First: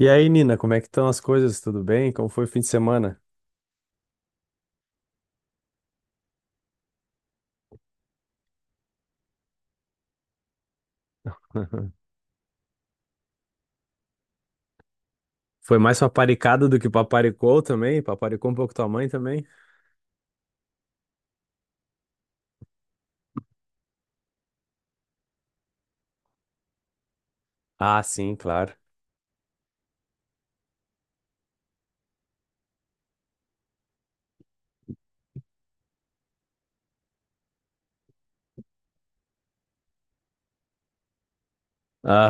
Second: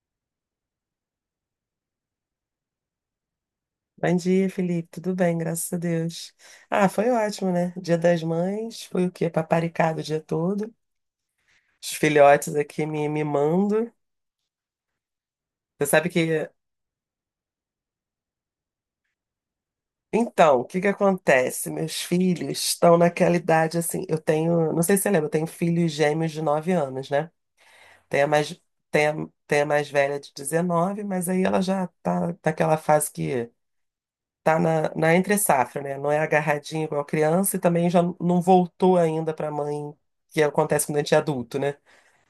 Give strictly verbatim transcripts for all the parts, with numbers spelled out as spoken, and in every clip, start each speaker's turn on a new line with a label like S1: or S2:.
S1: E aí, Nina, como é que estão as coisas? Tudo bem? Como foi o fim de semana?
S2: Bom dia, Felipe. Tudo bem, graças a Deus. Ah, foi ótimo, né? Dia das Mães, foi o quê? Paparicado o dia todo. Os filhotes aqui me mimando.
S1: Foi
S2: Você
S1: mais
S2: sabe que.
S1: paparicado do que paparicou também? Paparicou um pouco tua mãe também?
S2: Então, o que que acontece? Meus filhos estão naquela idade assim. Eu tenho. Não sei se você lembra, eu tenho filhos gêmeos de nove anos, né?
S1: Ah,
S2: Tem a
S1: sim,
S2: mais,
S1: claro.
S2: tem a, tem a mais velha de dezenove, mas aí ela já tá naquela fase que. tá na, na entre-safra, né? Não é agarradinho igual criança e também já não voltou ainda para a mãe, que acontece quando a gente é adulto, né?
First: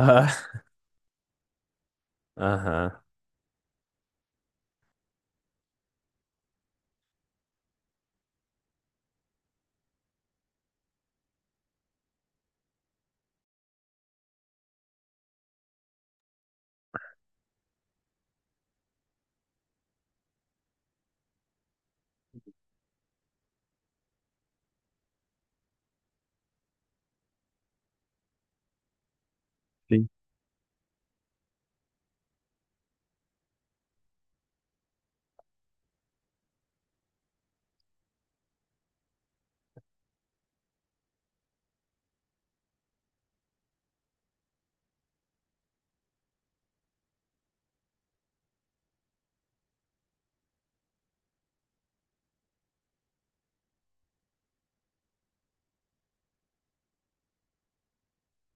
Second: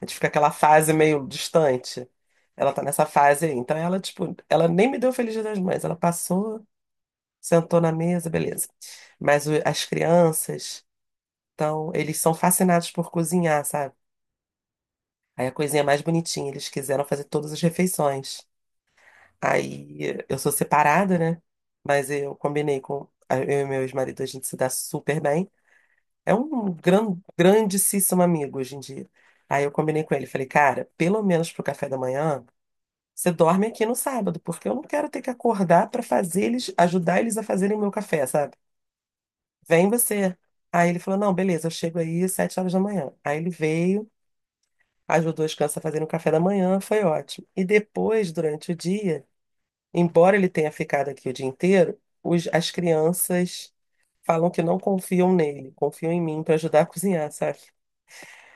S2: A gente fica aquela fase meio distante. Ela tá
S1: aham.
S2: nessa fase aí. Então ela, tipo, ela nem me deu Feliz Dia das Mães. Ela passou, sentou na mesa, beleza. Mas o- as crianças, então, eles são fascinados por cozinhar, sabe? Aí a coisinha mais bonitinha, eles quiseram fazer todas as refeições. Aí eu sou separada, né? Mas eu combinei com. Eu e meu ex-marido, a gente se dá super bem. É um gran, grandíssimo amigo hoje em dia. Aí eu combinei
S1: Sim.
S2: com ele, falei, cara, pelo menos pro café da manhã, você dorme aqui no sábado, porque eu não quero ter que acordar pra fazer eles, ajudar eles a fazerem o meu café, sabe? Vem você. Aí ele falou, não, beleza, eu chego aí às sete horas da manhã. Aí ele veio, ajudou as crianças a fazerem o café da manhã, foi ótimo. E depois, durante o dia, embora ele tenha ficado aqui o dia inteiro, os- as crianças falam que não confiam nele, confiam em mim para ajudar a cozinhar, sabe?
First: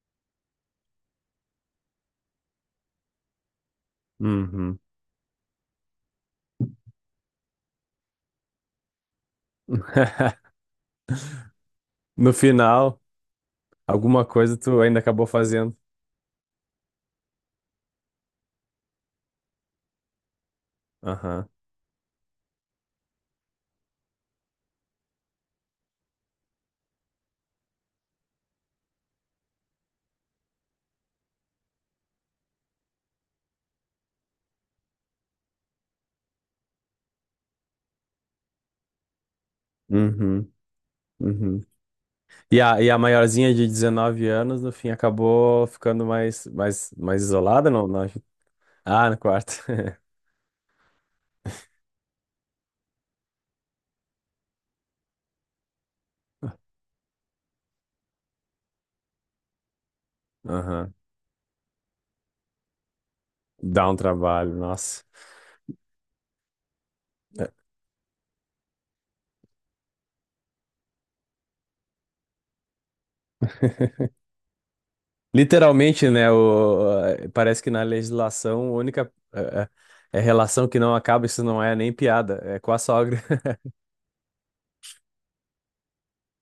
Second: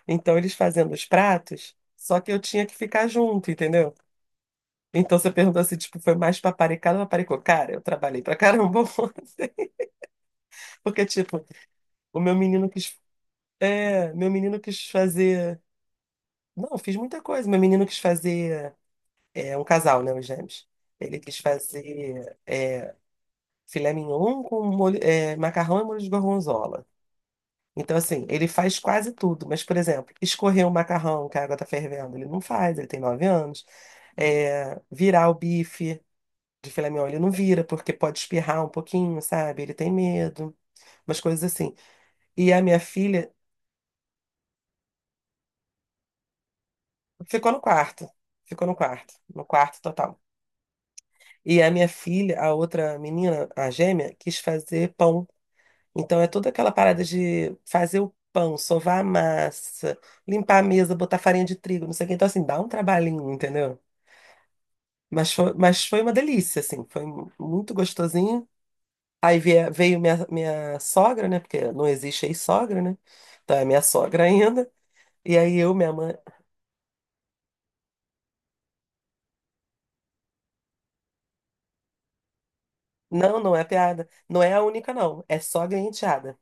S2: Então eles fazendo os pratos, só que eu tinha que ficar junto, entendeu?
S1: Uhum.
S2: Então você perguntou assim, tipo, foi mais paparicado ou paparicou? Cara, eu trabalhei pra caramba, ontem, porque, tipo, o
S1: No
S2: meu menino quis.
S1: final,
S2: É,
S1: alguma
S2: meu
S1: coisa
S2: menino
S1: tu
S2: quis
S1: ainda acabou
S2: fazer.
S1: fazendo.
S2: Não, eu fiz muita coisa. Meu menino quis fazer. É um casal, né, os gêmeos. Ele quis
S1: Aham.
S2: fazer. É, filé mignon com molho, é, macarrão e molho de gorgonzola. Então, assim, ele faz quase tudo, mas, por exemplo, escorrer o macarrão que a água tá fervendo, ele não faz, ele tem nove anos. É, virar o bife de filé mignon, ele não vira, porque pode espirrar um pouquinho, sabe? Ele tem
S1: Uhum.
S2: medo, umas coisas
S1: Uhum.
S2: assim. E
S1: E
S2: a minha
S1: a, e a
S2: filha
S1: maiorzinha de dezenove anos, no fim, acabou ficando mais, mais, mais
S2: ficou no
S1: isolada, não, não?
S2: quarto, ficou no
S1: Ah,
S2: quarto,
S1: no
S2: no
S1: quarto.
S2: quarto total. E a minha filha, a outra menina, a gêmea, quis fazer pão. Então é toda aquela parada de fazer o pão, sovar a massa, limpar a
S1: Aham.
S2: mesa, botar farinha de trigo, não sei o quê. Então, assim, dá um trabalhinho, entendeu?
S1: Dá um trabalho, nossa.
S2: Mas foi, mas foi uma delícia, assim, foi muito gostosinho. Aí veio, veio minha, minha sogra, né? Porque não existe ex-sogra, né? Então é minha sogra ainda. E aí eu, minha
S1: Literalmente,
S2: mãe.
S1: né? O, parece que na legislação a única eh, eh, relação que não acaba, isso não é nem piada, é com a sogra.
S2: Não, não é piada. Não é a única, não. É sogra e enteada.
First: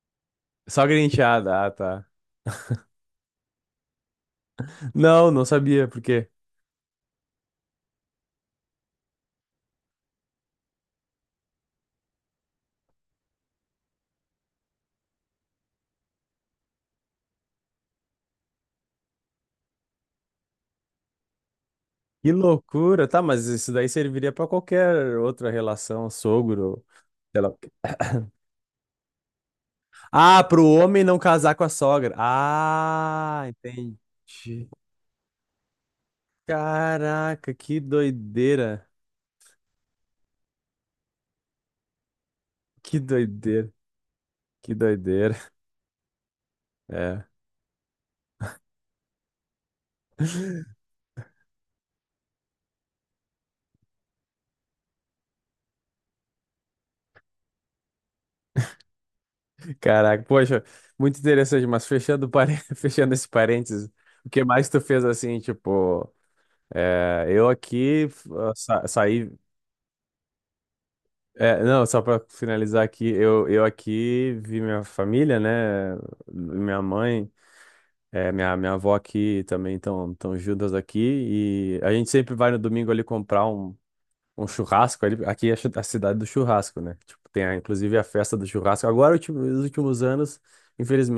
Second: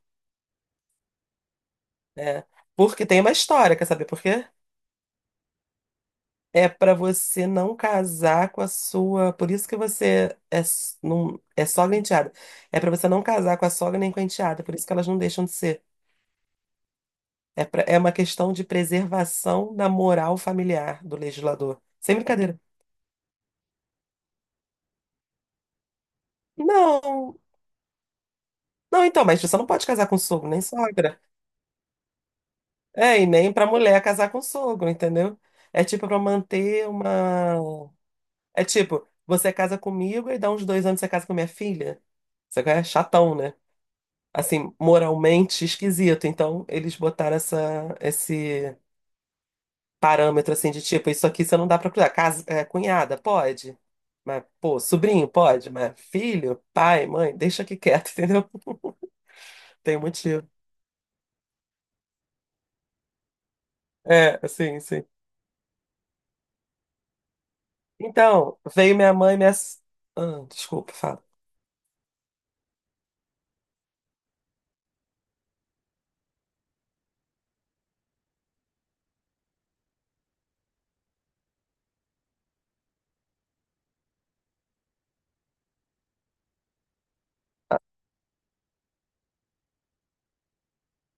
S1: Sogra e enteada, ah, tá.
S2: É. Porque tem uma história, quer saber por quê?
S1: Não, não sabia, por quê?
S2: É para você não casar com a sua. Por isso que você é, s- não, é sogra e enteada. É para você não casar com a sogra nem com a enteada. Por isso que elas não deixam de ser. É, pra- é uma questão de preservação da moral familiar do legislador. Sem
S1: Que
S2: brincadeira.
S1: loucura, tá, mas isso daí serviria pra qualquer outra relação, sogro,
S2: Não,
S1: sei lá. O quê.
S2: não, então, mas você não pode casar com
S1: Ah,
S2: sogro, nem
S1: pro homem não
S2: sogra.
S1: casar com a sogra.
S2: É, e
S1: Ah,
S2: nem para mulher casar com
S1: entendi.
S2: sogro, entendeu? É tipo para manter
S1: Caraca,
S2: uma.
S1: que
S2: É
S1: doideira.
S2: tipo, você casa comigo e dá uns dois anos você casa com minha filha. Você é
S1: Que
S2: chatão, né?
S1: doideira,
S2: Assim,
S1: que doideira.
S2: moralmente esquisito. Então, eles
S1: É.
S2: botaram essa, esse parâmetro, assim, de tipo, isso aqui você não dá pra cruzar. Casa, é, cunhada, pode. Mas, pô, sobrinho, pode. Mas filho, pai, mãe, deixa aqui quieto, entendeu? Tem
S1: Caraca,
S2: motivo.
S1: poxa, muito interessante, mas fechando, pare- fechando esse parênteses, o
S2: É,
S1: que mais
S2: assim,
S1: tu
S2: sim.
S1: fez assim, tipo, é, eu aqui f- ah,
S2: Então,
S1: sa-
S2: veio minha
S1: saí,
S2: mãe, e minha... s- Ah, desculpa, fala.
S1: é, não, só pra finalizar aqui, eu, eu aqui vi minha família, né, minha mãe, é, minha, minha avó aqui também, estão tão tão juntas aqui, e a gente sempre vai no domingo ali comprar um, um churrasco, ali, aqui é a chu- a cidade do churrasco, né, tipo, tem a- inclusive a festa do churrasco, agora, ultim- nos últimos anos,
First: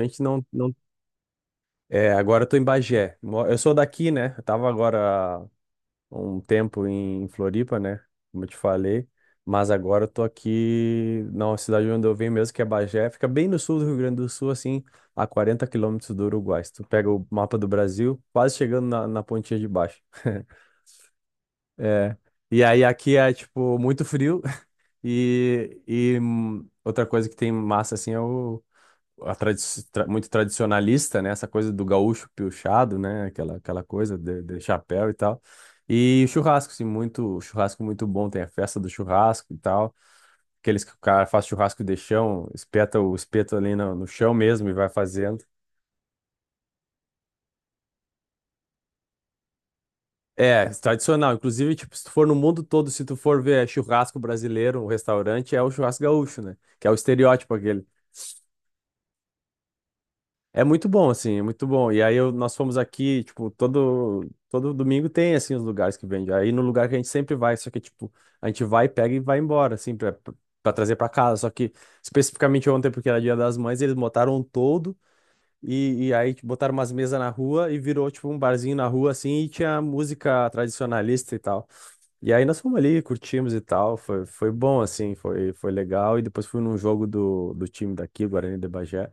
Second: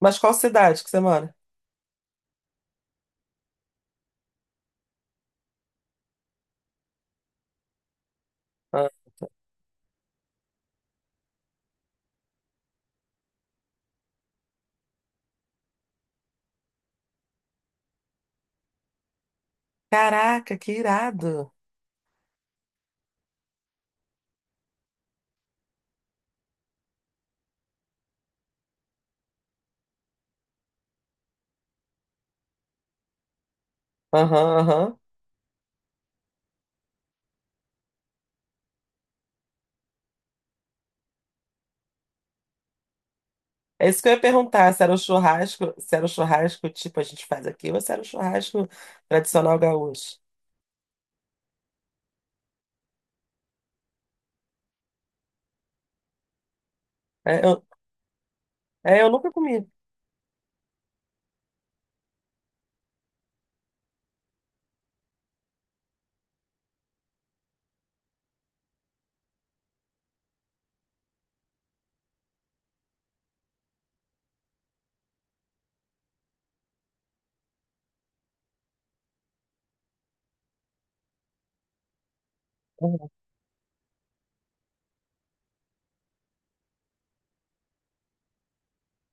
S2: Mas qual
S1: não.
S2: cidade que você mora?
S1: É, agora eu tô em Bagé. Mo- Eu sou daqui, né? Eu tava agora há um tempo em Floripa, né? Como eu te
S2: Ah,
S1: falei. Mas agora eu tô aqui na cidade onde eu venho mesmo, que é Bagé. Fica bem no sul do Rio Grande do Sul, assim, a quarenta quilômetros do Uruguai. Se tu pega o mapa do Brasil, quase chegando na, na pontinha de baixo.
S2: caraca, que irado.
S1: É. E aí aqui é, tipo, muito frio. E, e hum, outra coisa que tem massa, assim, é o a tradi- tra- muito tradicionalista, né? Essa coisa do gaúcho piochado, né? Aquela, aquela coisa de,
S2: Aham,
S1: de
S2: aham.
S1: chapéu e tal. E churrasco, assim, muito, churrasco muito bom. Tem a festa do churrasco e tal. Aqueles que o cara faz churrasco de chão, espeta o espeto ali
S2: É
S1: no,
S2: isso
S1: no
S2: que eu ia
S1: chão mesmo e
S2: perguntar, se
S1: vai
S2: era um
S1: fazendo.
S2: churrasco, se era um churrasco tipo a gente faz aqui, ou se era um churrasco tradicional gaúcho.
S1: É, tradicional. Inclusive, tipo, se tu for no mundo todo, se tu for ver churrasco brasileiro, um restaurante, é o churrasco gaúcho, né? Que é o
S2: É,
S1: estereótipo
S2: eu,
S1: aquele.
S2: é, eu nunca comi.
S1: É muito bom, assim, é muito bom. E aí eu- nós fomos aqui, tipo, todo, todo domingo tem, assim, os lugares que vende. Aí no lugar que a gente sempre vai, só que, tipo, a gente vai, pega e vai embora, assim, pra, pra trazer pra casa. Só que, especificamente ontem, porque era Dia das Mães, eles botaram um todo e, e aí tipo, botaram umas mesas na rua e virou, tipo, um barzinho na rua, assim, e tinha música tradicionalista e tal. E aí nós fomos ali,
S2: Uhum.
S1: curtimos e tal. Foi, foi bom, assim, foi, foi legal. E depois fui num jogo do, do time daqui, Guarani de Bagé.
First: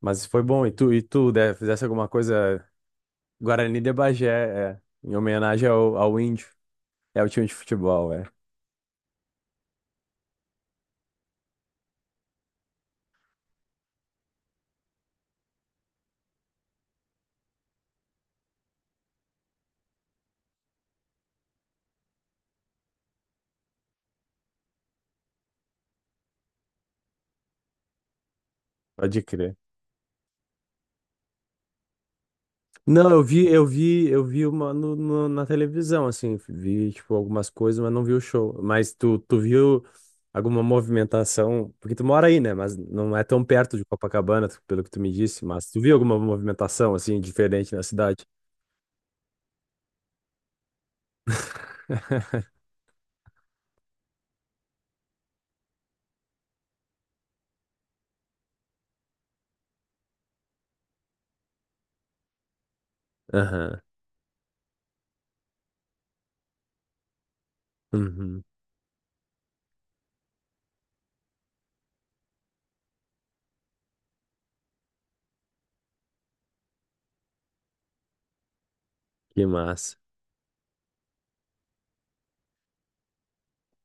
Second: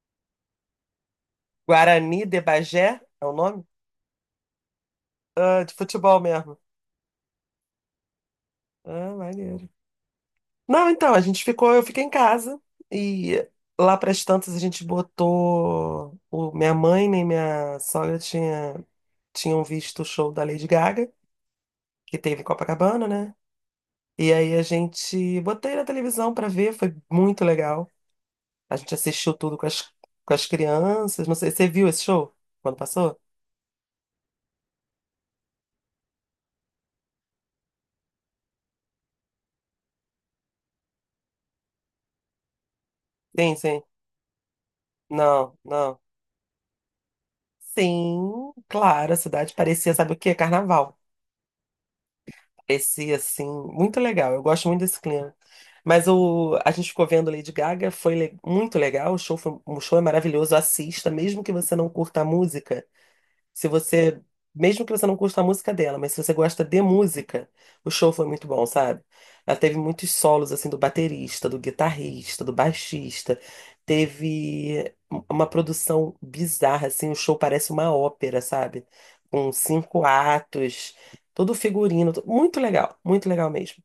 S1: Mas foi bom. E tu, e tu, né, fizesse alguma
S2: Guarani de
S1: coisa.
S2: Bagé é o nome?
S1: Guarani de Bagé, é, em
S2: Ah,
S1: homenagem
S2: de
S1: ao,
S2: futebol
S1: ao índio.
S2: mesmo.
S1: É o time de futebol, é.
S2: Ah, maneiro. Não, então, a gente ficou, eu fiquei em casa e lá para as tantas a gente botou o, minha mãe nem minha sogra tinha, tinham visto o show da Lady Gaga, que teve em Copacabana, né? E aí a gente botei na televisão para ver, foi muito legal. A gente
S1: Pode
S2: assistiu
S1: crer.
S2: tudo com as, com as crianças. Não sei, você viu esse show quando
S1: Não,
S2: passou?
S1: eu vi, eu vi, eu vi uma no, no- na televisão, assim, vi, tipo, algumas coisas, mas não vi o show. Mas tu, tu viu alguma movimentação? Porque tu mora aí, né? Mas não é tão
S2: Sim,
S1: perto
S2: sim.
S1: de Copacabana, tu- pelo que tu me disse,
S2: Não,
S1: mas tu viu
S2: não.
S1: alguma movimentação, assim, diferente na cidade?
S2: Sim, claro, a cidade parecia, sabe o quê? Carnaval. Parecia, assim, muito legal. Eu gosto muito desse clima. Mas o, a gente ficou vendo Lady Gaga, foi le- muito legal. O show, foi, o show é maravilhoso. Assista, mesmo que você não curta a música. Se
S1: Aham.
S2: você, mesmo que você não curta a música dela, mas se você gosta de música, o show foi
S1: Uhum.
S2: muito bom, sabe? Ela teve muitos solos assim do baterista, do guitarrista, do baixista. Teve um, uma produção bizarra assim, o show parece uma ópera, sabe?
S1: Que
S2: Com
S1: massa.
S2: cinco atos, todo figurino, to- muito legal, muito legal mesmo.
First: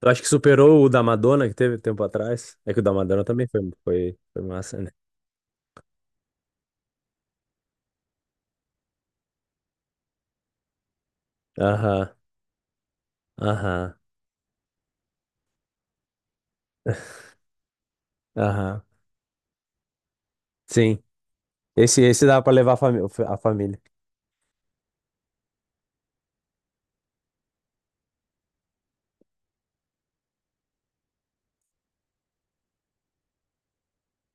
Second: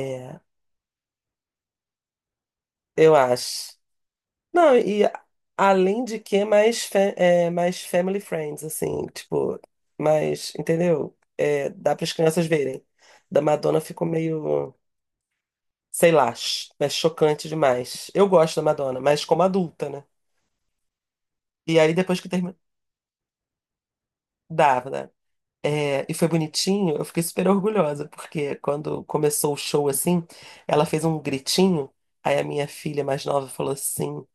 S1: Eu acho que superou o da Madonna que teve tempo atrás. É que o da
S2: eu
S1: Madonna também foi,
S2: acho.
S1: foi, foi
S2: Não,
S1: massa, né?
S2: e a- além de que é mais, fa- é, mais family friends, assim, tipo, mais, entendeu? É, dá para
S1: Aham,
S2: as crianças verem. Da Madonna
S1: aham,
S2: ficou meio, sei lá, ch- é chocante demais. Eu gosto da
S1: aham.
S2: Madonna, mas como adulta, né?
S1: Sim.
S2: E aí
S1: Esse,
S2: depois
S1: esse
S2: que
S1: dá pra
S2: termina,
S1: levar a, fami- a família.
S2: dava, né? É, e foi bonitinho, eu fiquei super orgulhosa, porque quando começou o show assim, ela fez um gritinho, aí a minha filha mais nova falou assim:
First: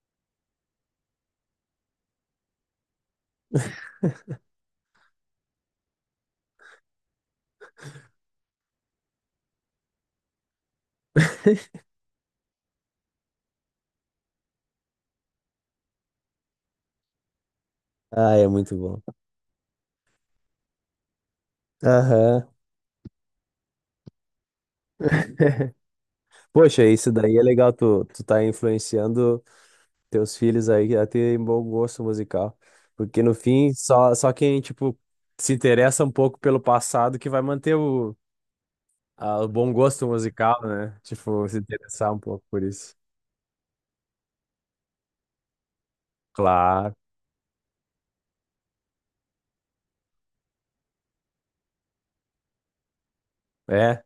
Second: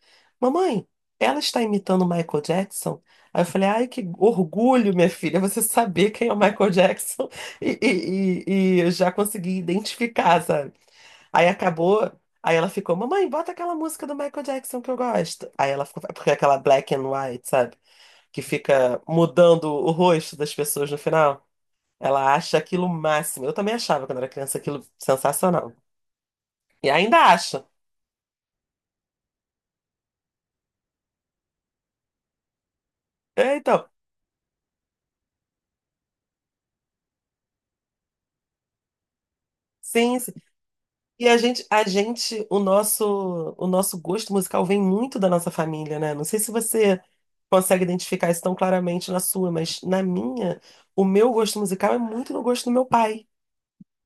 S2: Mamãe, ela está imitando o Michael Jackson? Aí eu falei: Ai, que orgulho, minha filha, você saber quem é o Michael Jackson e, e, e, e eu já consegui identificar, sabe? Aí acabou. Aí ela ficou, mamãe, bota aquela música do Michael Jackson que eu gosto. Aí ela ficou, porque é aquela black and white, sabe?
S1: Ah,
S2: Que
S1: é muito bom.
S2: fica mudando o rosto das pessoas no final. Ela
S1: Aham.
S2: acha aquilo o máximo. Eu também achava quando era criança aquilo sensacional.
S1: Poxa,
S2: E
S1: isso
S2: ainda
S1: daí é
S2: acho.
S1: legal, tu, tu tá influenciando teus filhos aí a terem bom gosto musical. Porque no
S2: É,
S1: fim,
S2: então,
S1: só, só quem, tipo, se interessa um pouco pelo passado que vai manter o, a- o bom gosto
S2: sim, sim.
S1: musical, né?
S2: E a
S1: Tipo, se
S2: gente, a
S1: interessar um pouco
S2: gente, o
S1: por isso.
S2: nosso, o nosso gosto musical vem muito da nossa família, né? Não sei se
S1: Claro,
S2: você consegue identificar isso tão claramente na sua, mas na minha, o meu gosto musical é muito no gosto do meu pai,
S1: é,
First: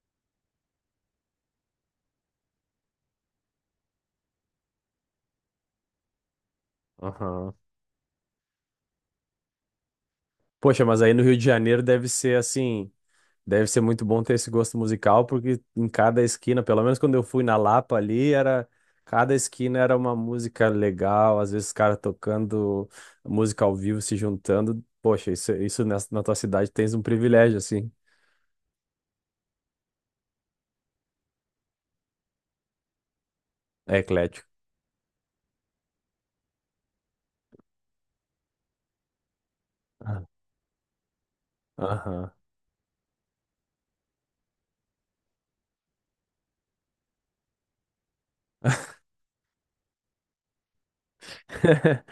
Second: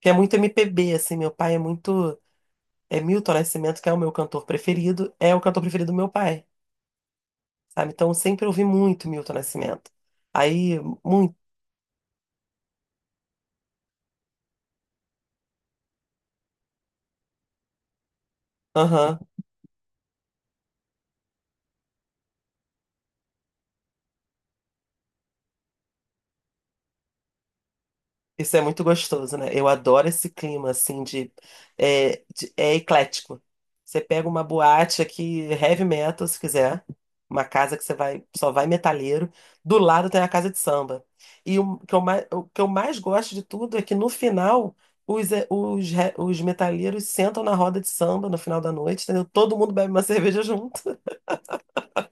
S2: que é muito M P B, assim. Meu pai é muito, é Milton Nascimento, que é o meu cantor preferido, é o cantor preferido do meu pai,
S1: aham.
S2: sabe? Então, eu sempre ouvi muito Milton Nascimento. Aí,
S1: Poxa, mas aí no
S2: muito.
S1: Rio de Janeiro deve ser assim, deve ser muito bom ter esse gosto musical, porque em cada esquina, pelo menos quando eu fui na Lapa ali, era
S2: Aham.
S1: cada esquina era uma música legal, às vezes os caras tocando música ao vivo, se juntando. Poxa, isso, isso nessa- na tua cidade tens um privilégio assim,
S2: Isso é muito gostoso, né? Eu adoro esse clima, assim, de... É, de- é eclético.
S1: é
S2: Você pega uma
S1: eclético.
S2: boate aqui, heavy metal, se quiser. Uma casa que você vai, só vai metaleiro. Do lado tem
S1: Ah.
S2: a casa de samba. E o que eu mais,
S1: Aham.
S2: o que eu mais gosto de tudo é que no final, os, é, os, re- os metaleiros sentam na roda de samba no final da noite, entendeu? Todo mundo bebe uma cerveja junto.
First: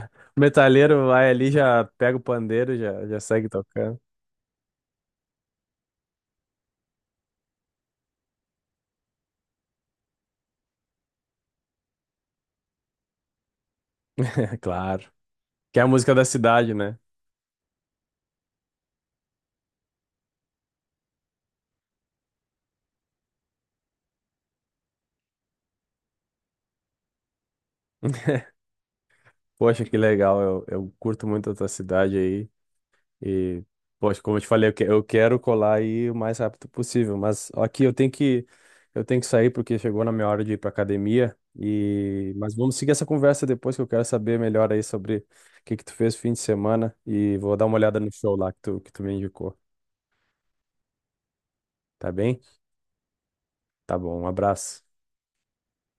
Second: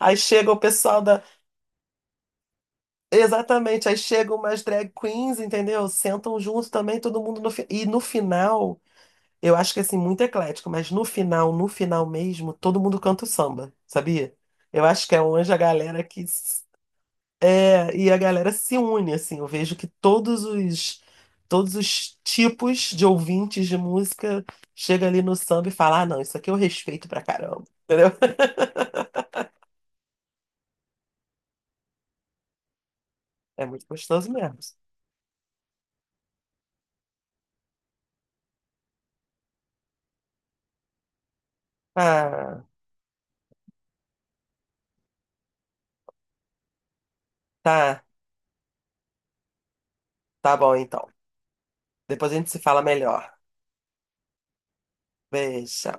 S2: Aí
S1: O
S2: chega o pessoal
S1: Metaleiro
S2: da,
S1: vai ali, já pega o pandeiro, já, já segue
S2: exatamente, aí
S1: tocando.
S2: chegam umas drag queens, entendeu? Sentam junto também, todo mundo no fi- e no final eu acho que assim, muito eclético, mas no final, no final mesmo, todo mundo canta o samba, sabia? Eu acho
S1: Claro.
S2: que é onde a
S1: Que é a
S2: galera
S1: música
S2: que
S1: da
S2: s-
S1: cidade, né?
S2: é, e a galera se une assim. Eu vejo que todos os todos os tipos de ouvintes de música chega ali no samba e fala: "Ah, não, isso aqui eu respeito pra caramba". Entendeu?
S1: Poxa, que legal. Eu, eu curto muito a tua cidade aí. E,
S2: É muito
S1: poxa,
S2: gostoso
S1: como eu te
S2: mesmo.
S1: falei, eu, que- eu quero colar aí o mais rápido possível. Mas aqui eu tenho que, eu tenho que sair porque chegou na minha hora de ir pra academia. E, mas
S2: Ah,
S1: vamos seguir essa conversa depois que eu quero saber melhor aí sobre o que que tu fez no fim de semana. E vou dar uma olhada
S2: tá,
S1: no show lá que tu, que tu me indicou.
S2: tá bom então.
S1: Tá
S2: Depois a
S1: bem?
S2: gente se fala melhor.
S1: Tá bom. Um abraço.
S2: Beijo.